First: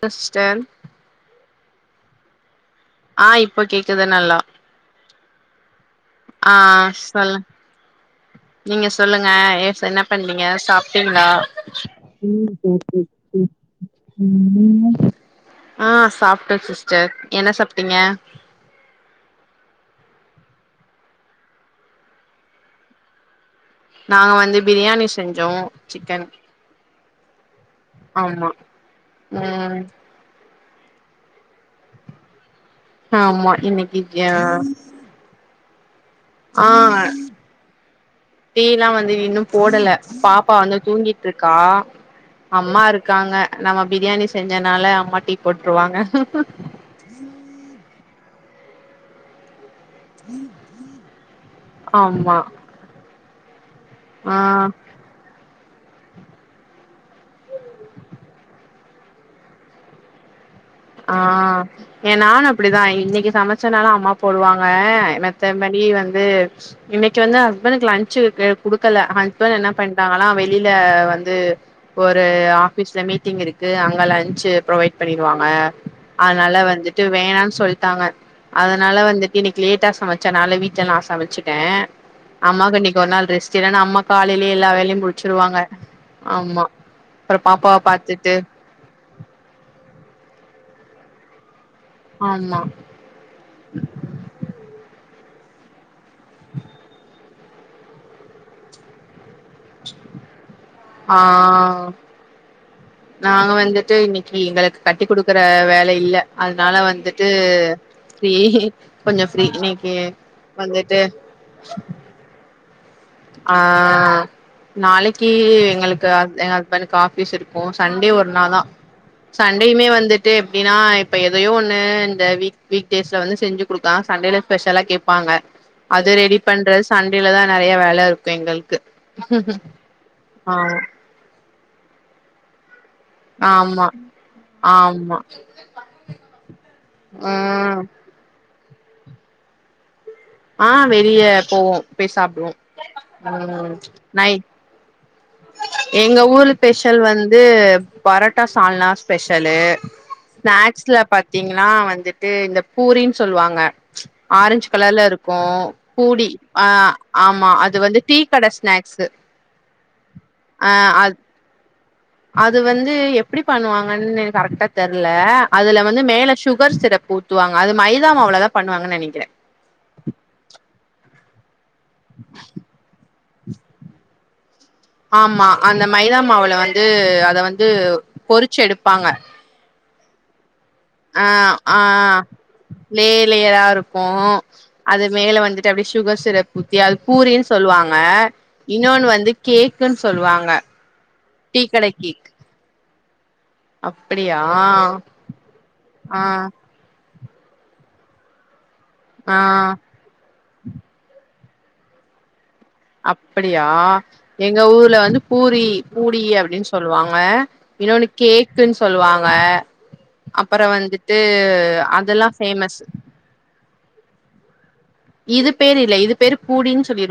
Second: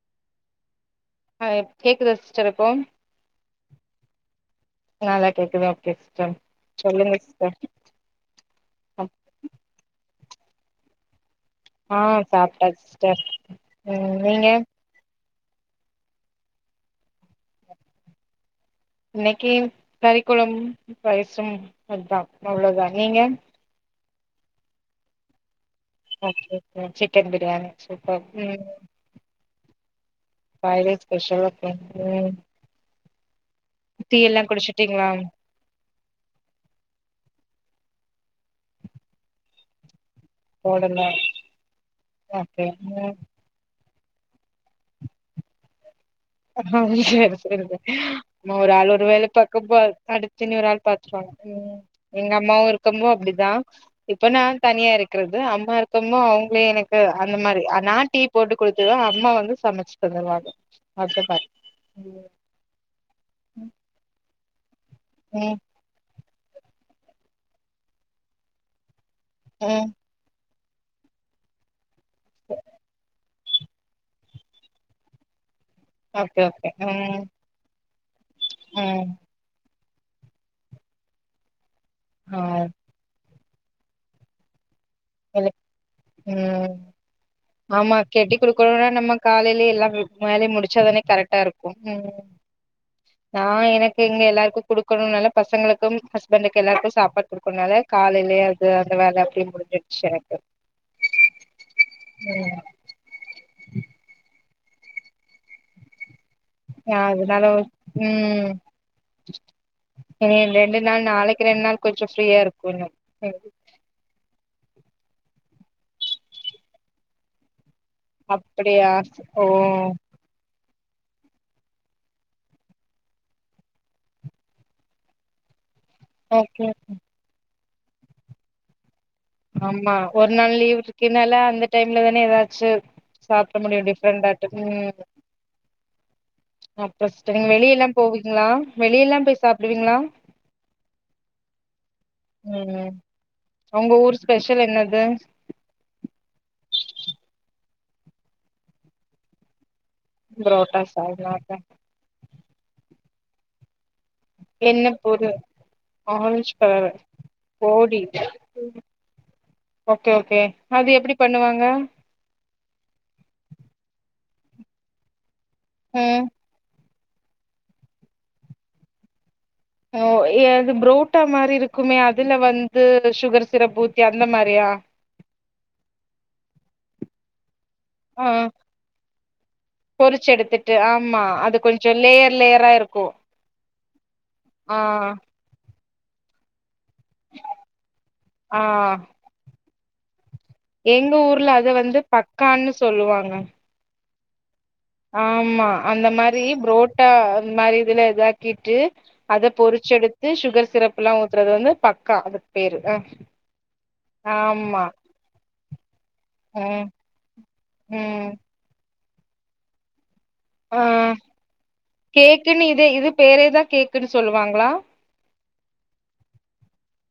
டஸ்டன் ஆ கேக்குதா சிஸ்டர் இப்போ ஆ இப்ப கேக்குது நல்லா நல்லா கேக்குது ஓகே சிஸ்டர் ஆ சொல்லுங்க சொல் சிஸ்டர் நீங்க சொல்லுங்க எஸ் பண்ணனிங்க சாப்பிட்டீங்களா ஆ சாப்ட்டே ம் ச சிஸ்டர் ம் நீங்க உம் ஆ சாப்புட்டோ சிஸ்டர் என்ன சாப்பிட்டீங்க இன்னிக்கு கறிக்குளம் பரிசம் அதா அவ்ளோதா நீங்க நாங்க வந்து பிரியாணி செஞ்சோ சிக்கன் ஓகே [unintelligible] கெண்டு [unintelligible] ஆமா ம் ம் காலியே ஸ்பெஷலா [unintelligible] ஆமா இனக்கி கியா ஆ டீல்லா வந்து இன்னும் போடல பாப்பா வந்து போடல தூங்கிட்டுருக்கா ஓகே அம்மா ம் இருக்காங்க நம்ம பிரியாணி செஞ்சனால அம்மா டீ போட்ருவாங்க அ சேரி சேரி சேரி நா ஒரு ஆளு ஒரு வேல பக்கம் பார் அடுத்து நீ ஒராள் பாத்துட்டு வாங்க ம் எங்க ஆமா அம்மாவு இருக்கும்போ அப்டி தா இப்ப நா ஆ தனியா இருக்குறது அம் அம்மா இருக்கமோ அவங்களே எனக்கு அந்த மாரி நா டீ போட்டு குடுத்துடுவ அம்மா வந்து சமச்சு தந்துருவாங்க ஆ அப்டி மாரி எ ம் நானு அப்புடிதா இன்னிக்கு சமச்சனாலு அம்மாவுக் போடுவாங் ப்பா ம் மத்தபடி வந்து இன்னிக்கு வந்து ஹஸ்பண்டுக்கு லன்ச்சுக்கு குடுக்கல ஹஸ்பண்ட் என்ன ம். பண்ட்டாங்கன்னா வெய் யில வந்து ஒரு ஆபிஸ்ல மீட்டிங் இருக் கு அங்க லன்ச்சு புரொவைட் பண்ணிருவாங்க ஓகே அதனால ஓகே வந்துட்டு ம் வேணான் சொல் டாங்க அதனால ம் வந்துட்டு இன்னிக்கு லேட்டா சமச்சனால வீட்ல நா சமச்சுட்ட ஆ அம்மாக்கு இன்னிக்கு ஒரு நாள் ரெஸ்ட் செய்ற நா அம்மா காலையிலயே எல்லா வேலையும் இல்ல. குளுச்சுருவாங்க ஆமா ம் [unintelligible] ஆமா கெட்டி பாத்துட்டு குடுக்கணுனா நம்ம காலைலயே எல்லா வேலையும் முடுச்சாதானே கரெக்டா இருக் கு ஆமா நா எனக்கிங்க எல்லாருக்கு குடுக்கணுங்குறனால பசங்களுக்கும் ஹஸ்பண்டுக்கு எல்லாருக்கு சாப்பாடு குடுக்கணுனால காலையிலயே அது அந்த வேல அப்டியே முடிஞ்சிடுச்சு எனக்கு ஆ [unintelligible] நாங்க வந்துட்டு இன்னிக்கு எங்களுக்கு கட்டி குடுக்குற வேலை இல்ல அதனால வந்துட்டு அதனால ஃப்ரீ ம் கொஞ்சோ ஃப்ரீ இன்னைக்கு ம் ரெண்டு வந்துட்டு நாள் நாளைக்கு ரெண் நாள் கொஞ்சோ ஃப்ரீயா இருப்பீங்க இன்னும் ஆஆ நாளைக்கு எங்களுக்கு ஏங் ஹஸ்பண்டக்கு ஆஃபிஸ் இருக்கும் சண்டே ஒரு நாளாதா அப்டியா ஓ சண்டேயுமே வந்துட்டு ப்படின்னா இப்ப எதயோ ஒன்னு இந்த வீக் வீக்டேஸ்ல வந்து செஞ்சு கொடுக்கா சண்டேல ஸ்பெஷலா கேப்பாங்க அத ரெடி ஓகே ஓகே. பண்றது சண்டேல தா நெறய வேல வேல இருக்கு எங்களுக்கு ஆமா ஒரு நாள் ஆ லீவ் விட்டு நல்ல அந்த டைம்ல தானே ஏதாச்சு சாப்பிட முடியு ஆமா டிஃரெண்ட் ம் ஆமா அப்ப நீ வெளிய ம் எல்லா போவீங்ளா வெளியெல்லா போய் சாப்டுவேங்ளா ஆ வெளிய போவோ போய் சாப்டுவோ உம் ம் உங்க ஊர் நைட் ஸ்பெஷல் என்னது எங்க ஊரு ஸ்பெஷல் வந்து பரோட்டா சால்னா ஸ்பெஷலு புரோட்டா ஸ்நாக்ஸ்ல சால்னா பாத்தீங்கன்னா வந்துட்டு இந்த பூரி சொல்வாங்க ஆரஞ்ச் என்ன கலர்ல பொரு இருக்கு பூடி ஆரஞ்ச் ஆ கலரு ஆமா அது போடி வந்து டீ கட ஸ்நாக்ஸ் ஓகே அது எப்டி பண்ணுவாங்க அ அது வந்து எப்டி பண்ணுவாங்கன்னு கரெக்டா தெர்ல அதுல வந்து ம் மேல சுகர் சிரப் ஊத்துவாங்க அது மைதா மாவுளதா பண்ணுவாங்கு நெனக்குறே ஓ எது ப்ரோ முட்ட மாரி இரு க்குமே அதுல வந்து சுகர் சிரப் ஊத்தி அந்த மாதிரியா ஆமா அந்த மைதா மாவுல வந்து அத வந்து வந்து பொறிச்சு எடுப்பாங்க பொறிச்செடுத்துட்டு ஆ ஆ இருக்கு லேயர் லேயராா இருக்கு ஆ அது மேல வந்துட்டு அப்டி சுகர் சிரப் தியா அது பூரின் சொல்லுவாங்க ஆ இன்னொன்னு வந்து கேக்குன் சொல்லுவாங்க எங்க டீ கடை கேக் என்ன அப்டியா ஆமா அந்த ஆ மாரி புரோட் டா அந்த மாரி இதுல இதாக்கிட்டு ஆ அத பொறிச்செடுத்து சுகர் சிரப்லா ஊ த்தறது வந்து பக்கா அது அப்டியா எங்க ஆமா ஊர்ல வந்து பூரி பூடி அப்டின் ம் சொல்லுவாங்க இன்னொன்னு ம் கேக்குன் சொல்லுவாங்க அப்பறம் ஆ வந்துட்டு அதெல்லாம் ஃபேமஸ் குன் சொல்லுவாங்களா இது பேரு இல்ல இது பேரு பூடின் சொல்லிரு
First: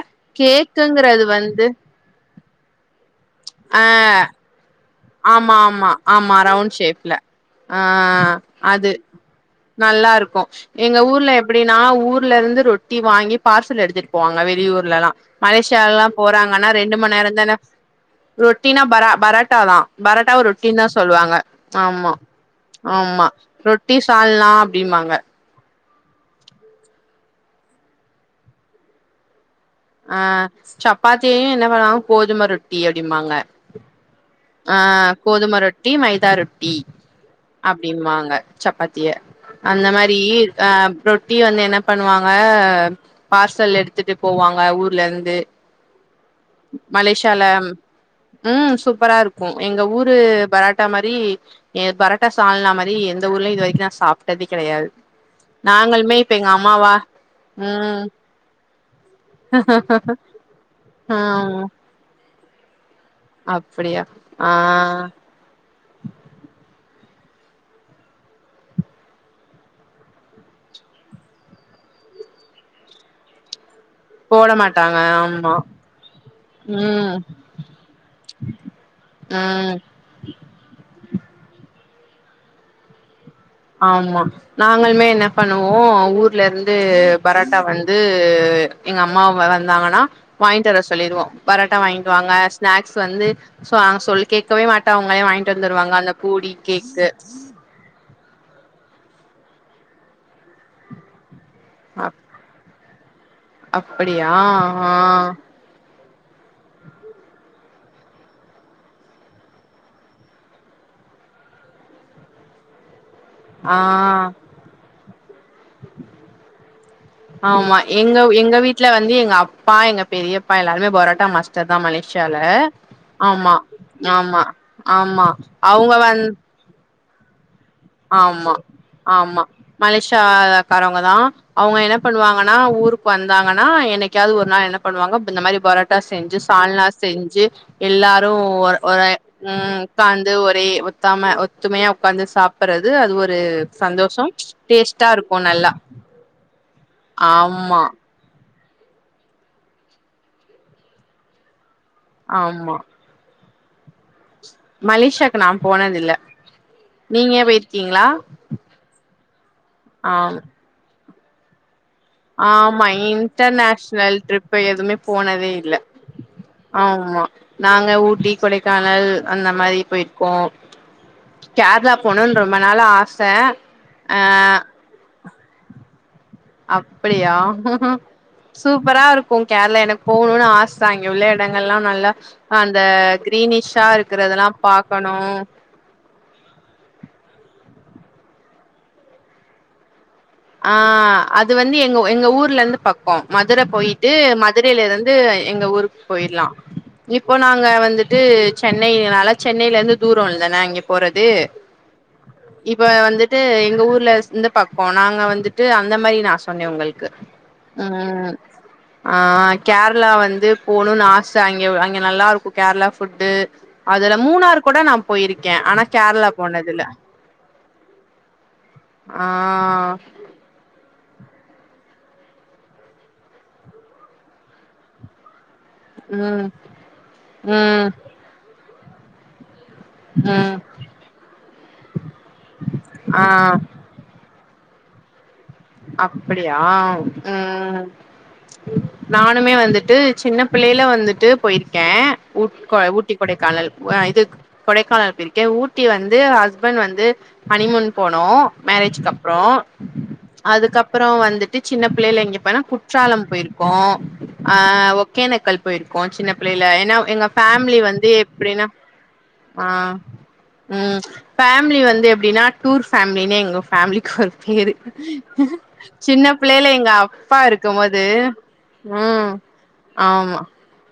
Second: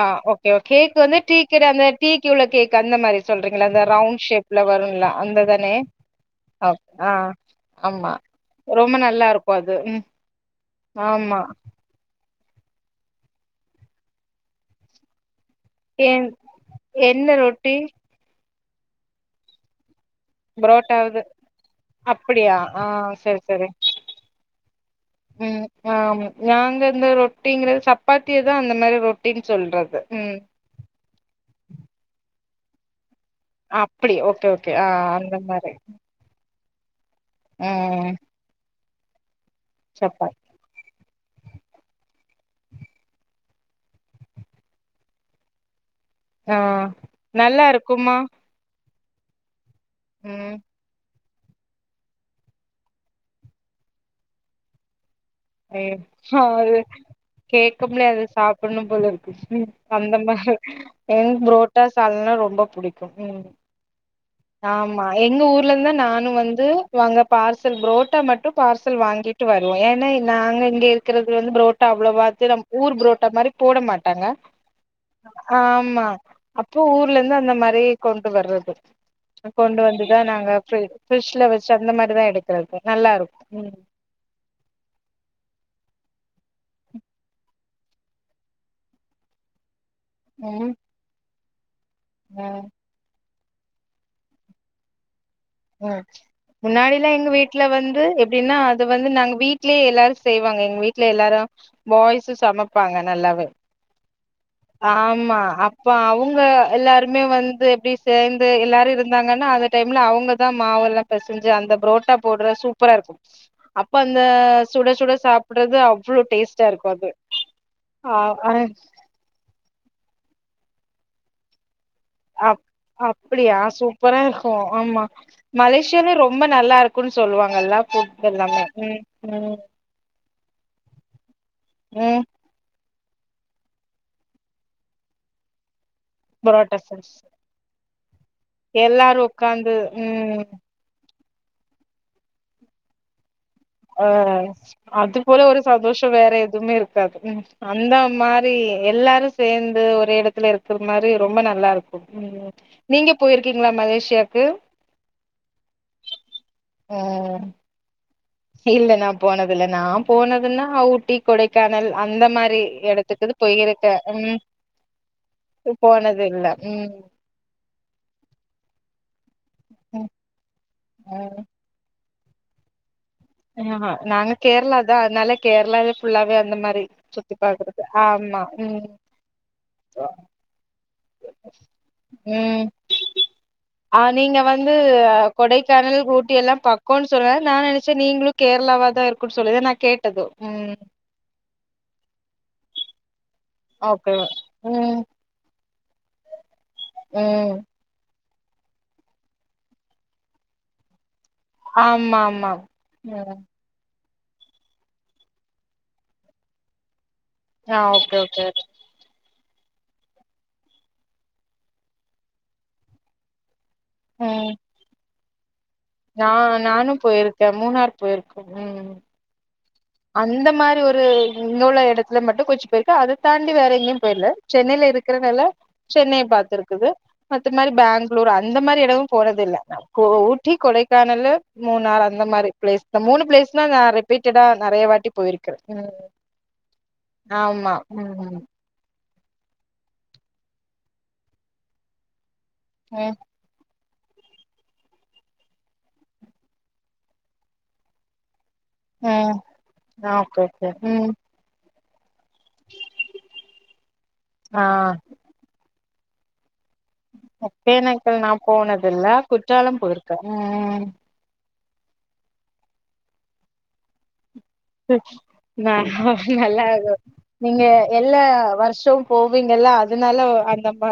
ஆ ஓகே கேக்கு வந்து டீ கட அந்த டீக்கு உள்ள கேக் அந்த மாரி சொல்றீங்களா அந்த ஆ ரவுண்ட் ஷேப்ல வரும்லா ஆமா ஆமா ஆமா ரவுண்ட் ஷேப்ல ஆ ஆமா அது ரொம்ப நல்லா இருக்கு அது ம் நல்லா இருக்கும் எங்க ஊர்ல ஆமா எப்டின்னா ஊ ஊர்ல இருந்து ரொட்டி வாங்கி பார்சல் எடுத்துட்டு போவாங்க வெளியூர்லலாம் ஏ மலேசியாலாம் போறாங்கனா ரெண்டு மணி என்ன நேரம் தான ரொட்டி ரொட் டினா பரா பரோட்டாதான் பரோட்டாவா ரொட்டி ன் தா புரோட்டாவது சொல்லுவாங்க ஆமா அப்படியா ஆ ஆமா சரி சரி ரொட்டி சாள்னா அப்டிம்பாங்க ஆமா நாங்க இந்த ரொட்டிங்கிறது சப்பாத்தியதான் அந்த மாரி ரொட்டி ஆ சப்பாத்தியையும் இந்த பக்கலா கோதும ரொட் டி அப்டிம்பாக அப்படி ஓ ஆ கோதும ரொட்டி மைதா ரொட் ம் ம் அப்டிமாங்க சப்பாத் திய அந்த மாரி சப்பாத்தி ஆ ரொ ட்டிய வந்து என்ன பண்ணுவாங்க பார்சல் எடுத்துட்டு போவாங்க ஊர்ல இருந்து ஆ மலேசியால நல்லா இருக்குமா ம் சூப் பரா இருக்கும் எங்க ஊரு ம் பராட்டா மாரி எங்க பரட்டா சால்னா மாரி எந்த ஊர்ல இது வரைக்கு நா சாப்டதே கெடையாது அ நாங்களுமே இப்ப ஹா எங்க அது அம்மாவா ம் கேக்கமுலே அது சாப் புன்னும் போலரு க்கு அந்த மாரி அ ப்ரோட்டா சால்னா ரொ ம்ப புடி அப்புடியா ஆமா எங்க ஊர்லந்து நானு வந்து வாங்க பார்சல் புரோட்டா மட்டு பார்சல் வாங்கிட்டு வருவோ ஏனா நாங்க இங்க இருக்குறது வந்து பரோட்டா அவ்ளவாத்து நம் ஊர் புரோட்டா மாரி போட மாட்டாங்க போட மாட்டாங்க ஆமா ஆமா அப்ப ம் ஊர்லந்து அந்த மாரி கொண்டு வர்றது ம் கொண்டு வந்துதா நாங்க அப்றே ஃபிஷ்ல வச்சு அந்த மாரிதா எடுக்கிறதுக்கு நல்லாருக்கு ஆமா நாங்களுமே என்ன பண்ணுவோ ஊர்லருந்து பரோட்டா வந்து எங்க அம்மா வ வந்தாங்கனா வாங்கிட்டு ம் வர சொல்லிருவோ பராட் டா வாங்கிட்டுவாங்க ஆ ஸ்நாக்ஸ் வந்து சோ நாங்க சொல்லி கேக்கவே மாட்டா அவுங்களே வாங்கி ம் முன்னாடிலா எங்க வீட்ல வந்து எப் டின்னா அது வந்து நாங்க வீட்லயே எல்லாரு செய்வாங்க எங்க வீட்ல எல்லாரு பாய்ஸு சமப் பாங்க நல்லாவே பிடியா ஆ ப அவுங்க எல்லாருமே வந்து எப்டி சேந்து எல்லாரு இருந்தாங்கன்னா அந்த டைம்ல அவுங்கதா மாவெல்லா பெசஞ்சு அந்த புரோட்டா போட்ற சூப்பராருக்கு ஆ அப்ப அந்த சுட சுட சாப்புட்றது அவ்ளொ டேஸ்டா இருக்கு அது ஆ அ பா எங்க பெரியப்பா எல்லாருமே பரோட்டா மாஸ்டர் தா மலேசியால அப் ஆமா அப்புடியா சூப்பரா ஆமா இருக்கு ஆமா அவங்க மலேஷியாலே வந் ரொம்ப நல்லாருக் குன் சொல்லுவா ஆமா ஆமா மலேசியாக்காரவங்க தான் அவுங்க என்ன ம் பண்ணுவாங்கன்னா ஊருக் வந்தாங்கன்னா என்னைக்காவது ஒரு நாள் என்ன பண்ணுவாங்க இந்த மாரி பரோட் டா செஞ்சு புரோட்டா சால்னா சாஸ் செஞ்சு எல்லா ரும் ஒரே எல்லாரு உக்காந்து ம் உட்கார்ந்து ம் ஒரே த்தாம ஒத்துமையா உக்காந்து சாப் ப்பறது அது ஒரு அ சந்தோஷோ டேஸ்ட்டா அது இருக்கு போல ஒரு நல்லா சந்தோஷம் வேற எதுவுமே இருக்காது ஆமா அந்த மா ரி எல்லாரும் சேர்ந்து ஒரே இடத்துல இருக்கிற மாரி ரொம்ப நல்லா இருக் கூம் ஆமா நீங்க போயிருக் கிங்ளா மலேசியாக் மலேசியாக்கு நான் போனதில்ல நீங்க ம் போயிருக்கீங்களா இல்ல நான் போனதில்ல நான் ஆ போனதுன்னா ஊட்டி கொடைக்கானல் அந்த மாரி ஆமா எடத்துக்கு போயிருக்கே இன்டர்நேஷ்னல் ம் ட்ரிப் எதுவுமே போனதே இல்ல போனது இல்ல ம் ஆமா நாங்க ஊட்டி கொடைக்கானல் அந்த மாதிரி ம் போயிருக்கோம் கேரளா போணும்னு ரொம்ப நாள் ஆ ஆ நாங்க கேரள தான் அதனால கேரளாவே ஃபுல்லாவே அந்த மாரி சுத்தி அப்படியா பாக்குறது ஆமா ம் ச அங்க உள்ள இடங்கள் எல்லாம் நல்லா ம் அந்த கிரீனிஷா ஆ நீங்க இருக்கறதெல்லாம் வந்து அ பாக்கணும் கொடைக்கானல், சேன் நீங்களும் கேரளாவா தான் இருக்குன்னு சொல்லுது நான் கேட் ஆ அது வந்து எங்க எங்க ஊர்ல இருந்து பக்கோம் மதுரை போயிட்டு ஓகே மதுரையில ம் இருந்து எங்க ஊருக்கு போயிடலாம் இப்போ ம் நாங்க வந்துட் து சென்னைனால சென்னை இருந்து தூரம்ல நான் இங்கே போற து ஆமா ஆமா இப்ப ம் வந்துட்டு எங்க ஊர்ல இந்த பக்கம் நாங் க வந்துட்டு அந்த மாரி நான் சொன்னேன் உங்களுக் கு ஆ ஓகே ம் ஓகே ஆ கேரளா வந்து போணுன்னு ஆச அங்க அங்க நல்லா இருக்கு கேரளா ஃபுட்டு அதுல ம் மூணார் கூட நா போயிருக்கே ஆனா நா கேரளா போனதில்ல நானு போயிருக்கே மூணார் போயிருக்கே ம் ஆ அந்த மாரி ஒரு இங்க உள்ள எடத்துல மட்டும் கொஞ்ச போயிருக்க அத தாண்டி வேற எங்கயு போயிரல சென்னைல இருக்கறனால சென்னை ம் பாத்துருக்குது மத்த மாரி ம் பேங்களூர் அந்த மாரி எ துவு போறதில்ல நா கொ ஊட்டி ம் கொடைக்கானலு மூணாறு அந்த மாரி பிளேஸ்தா மூணு ஆ பிளேஸ்தா நா ரிப்பீட் டடா நெறைய வாட்டி போயிரு அப்பிடியா ஆமா ம் ம் ம் நானுமே வந்துட்டு சின்னப் பிள்ளைைல வந்துட்டு போயிருக்கே ஊட் கொ ஊட்டி ம் கொடைக்கானல் ஆ இது க் கொடைக்கானல் போயிருக்கேன் ஊட்டி வந்து ஹஸ்பண்ட் வந்து ஹனிமூன் போனோ ம் மேரேஜ்கப்றோ ஓகே ஓகே அதுக்கப்புறோ ம் வந்துட்டு சின்னப்பிள்ளைல இங்க அப்பறோ குற்றாலம் போயிருக்கோ ஆ ஒக்கேனக்கல் போயிரு க்கோ சின்ன பிள்ளைல ஏன்னா எங்க ஃபேமிலி வந்து ஒகேனக்கல் நா எப்பிடின்னா போனதில்ல ஆ குற்றாலம் போயிருக்கே ம் ஃபே ஃபேமிலி வந்து எப்டினா டூர் ஃபேமிலினே எங்க ஃபேமிலிக்கு ஒரு பேரு ந சின்ன நல்லா பிள்ளைல எங்க இது அப்பா நீங்க இருக்கும் போது எல்லா வருஷமு ம் போவீங்கல்ல அதனால ஆமா அந்த மா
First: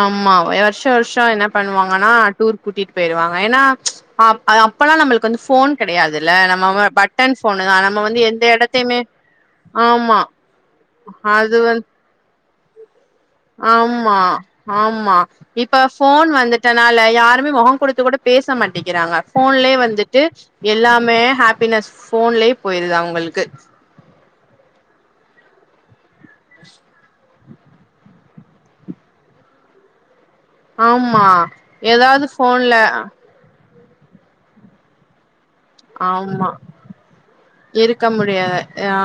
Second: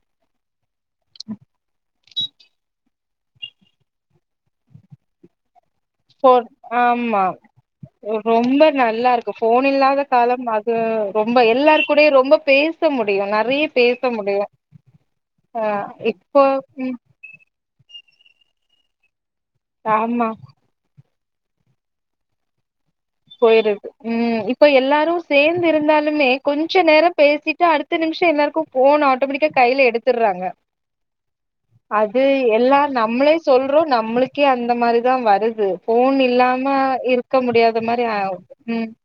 ஆமா எ வர்ஷோ வர்ஷோ என்ன பண்ணுவாங் ஆனா டூர் கூட்டிட்டு போயிருவாங்க. ஏன்னா அப் அது அப்பெல்லா நம்மளுக்கு வந்து ஃபோன் கெடையாதுல்ல போன் நம்ம அ ஆமா பட்டன் ஃபோனுதா நம்ம வந்து எந்த ரொம்ப எடத்தையுமே ஆமா ம் ரொம்ப அது வந்து எல்லாரு கூடயு ரொம்ப பேச மு ஆமா ஆமா ஆ இப்ப ஃபோன் இப்போ ம் வந்துட்டனால யாருமே மொக குடுத்து கூட பேச மாட்டிக்கிறாங்க ஃபோன்லயே வந்துட்டு ஆமா எல்லாமே ஹாப்பினஸ் ஃபோன்லேயே போயிருது அவு போயிருது ம் இ ப்ப எல்லாரு சேந்து இருந்தாலுமே கொஞ்ச நேர பேசிட்டு அடுத்த நிமிஷொ எல்லாருக்கு ஃபோன் ஆட்டோமெட்டிக்கா கைல எடு ஆமா எதாவ்து ஃபோன்ல றோ நம்மளுக்கே அந்த மாரிதா வரு து ஃபோன் ஆமா இல்லாம இருக்க முடியா இருக்க முடியாது ஆ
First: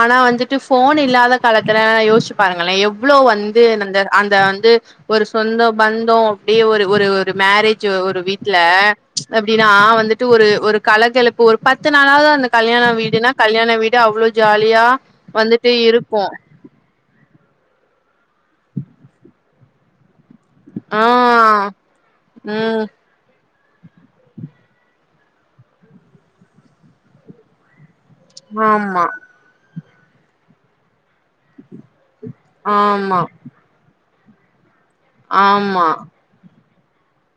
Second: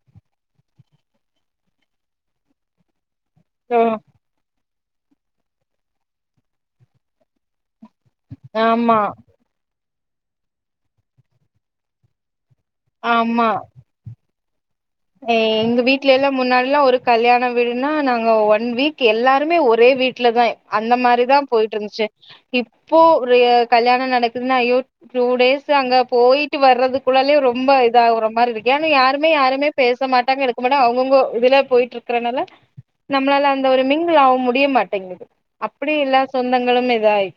ஆனா வந்துட்டு ஃபோன் இல்லாத காலத்துல யோசுச்சு பாருங்களே எவ் ளோ வந்து ஓ நந்த அந்த வந்து ஒரு சொந்தொ பந்தொ அப்டியே ஒரு ஒரு ஒரு மேரே ஜு ஒரு வீட்ல ஆமா எப்டினா வந்து ட்டு ஒரு ஒரு கலகலப்பு ஒரு பத்து நாளாவ்து அந்த கல்யாண வீடுனா கல்யாண வீடு அவ்ளோ ஜாலியா ஏ வந்துட்டு எங்க இருக்கு வீட்லெல்லா முன்னால்லா ஒரு கல் யாண வீடுனா நாங்க ஒன் வீக் எல்லாருமே ஒரே வீ ட்ல தா அந்த ஆ மாரிதா போயிட்ருந்துச்சு ம் இப்போ ஒரு கல்யாண நடக்குதுனா ஐயோ டூ டேஸ் அங்க போயிட்டு வர்றதுக்குள்ளாலியு ரொம்ப இ தாவுற மாரி இருக்கு ஏனா ஆமா யாருமே யாரைமே பேச மாட்டாங்க இருக்க மாட்டாங்க அவுங்கவுங்கொ இதுல போயிட்ரு க்குறனால ஆமா நம்ளால அந்த ஒரு மிங் கிள் ஆவ் முடிய மாட் டெங்கிது ஆமா அப்பிடி இல்ல சொந்தங் களும் இதாயி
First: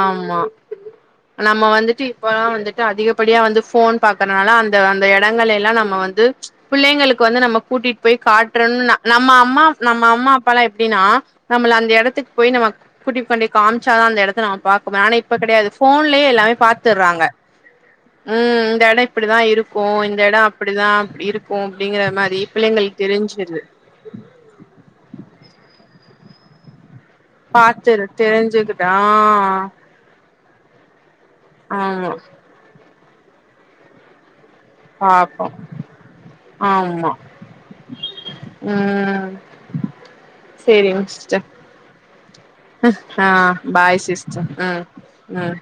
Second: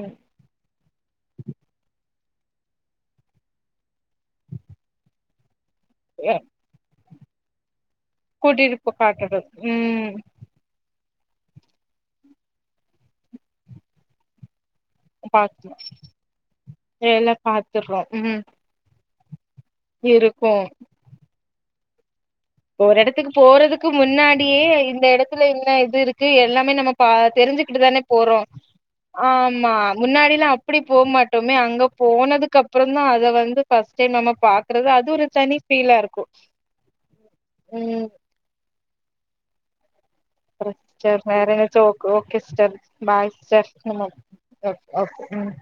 ஆமா நம்ம வந்துட்டு இப்பல்லா வந்துட்டு அதிகப்படியா வந்து ஃபோன் பாக்கறனால அந்த அந்த எ எடங்கள் எல்லா நம்ம ம்ம வந்து எ- பிள்ளைங்களுக்கு கு வந்து நம்ம கூட்டிட்டு போய் கூட்டிட்டு போ காட்டுறும்னு நம்ம காட்டுறது அம்மா நம்ம ம் அம்மா அப்பாலா எப்டின்னா நம்மள அந்த எடத்துக்கு போய் நம்ம கூட்டி கொன்டேய் காமிச்சாதா அந்த எடத் த்த நம்ம பா ஆனா இப்ப கடையாது பாத்து ஃபோன்லயே எல்லாமே பாத்துடுறாங்க எல்லா பாத்துடுறோம் உ ம் இந்த எட அப்டி தா இருக்கு இருக்கு இந்த எடோ இருக்கும் அப்டிதா இருக் போ அப்டிங்கிற மாதிரி ஒரு எடத்துக்கு போறதுக்கு முன்னாடியே இந்த எடத்துல என்ன இது இருக் கு எல்லாமே நம்ம பா தெரிஞ்சுக்கிட்டு தானே பாத்துரு போறோ தெரிஞ்சுக்கிட்ட ஆமா முன்னாடிலா அப் அப்டி போமாட் டோமே ஆ அங்க ஆமா போனதுக்குப்புறோ [unintelligible] அத வந்து ஃபர்ஸ்ட் டைம் நம்ம பா க்றது அது ஒரு பாப்போ தனி ஃபீலா இருக்கு உ உ [inaudible] வேற என்னச்ச ஓகே சிஸ்டர் ஆ பாய் சிஸ்டர் பாய் சிஸ்டர் [unintelligible] ம் ஓகே பாய் ம்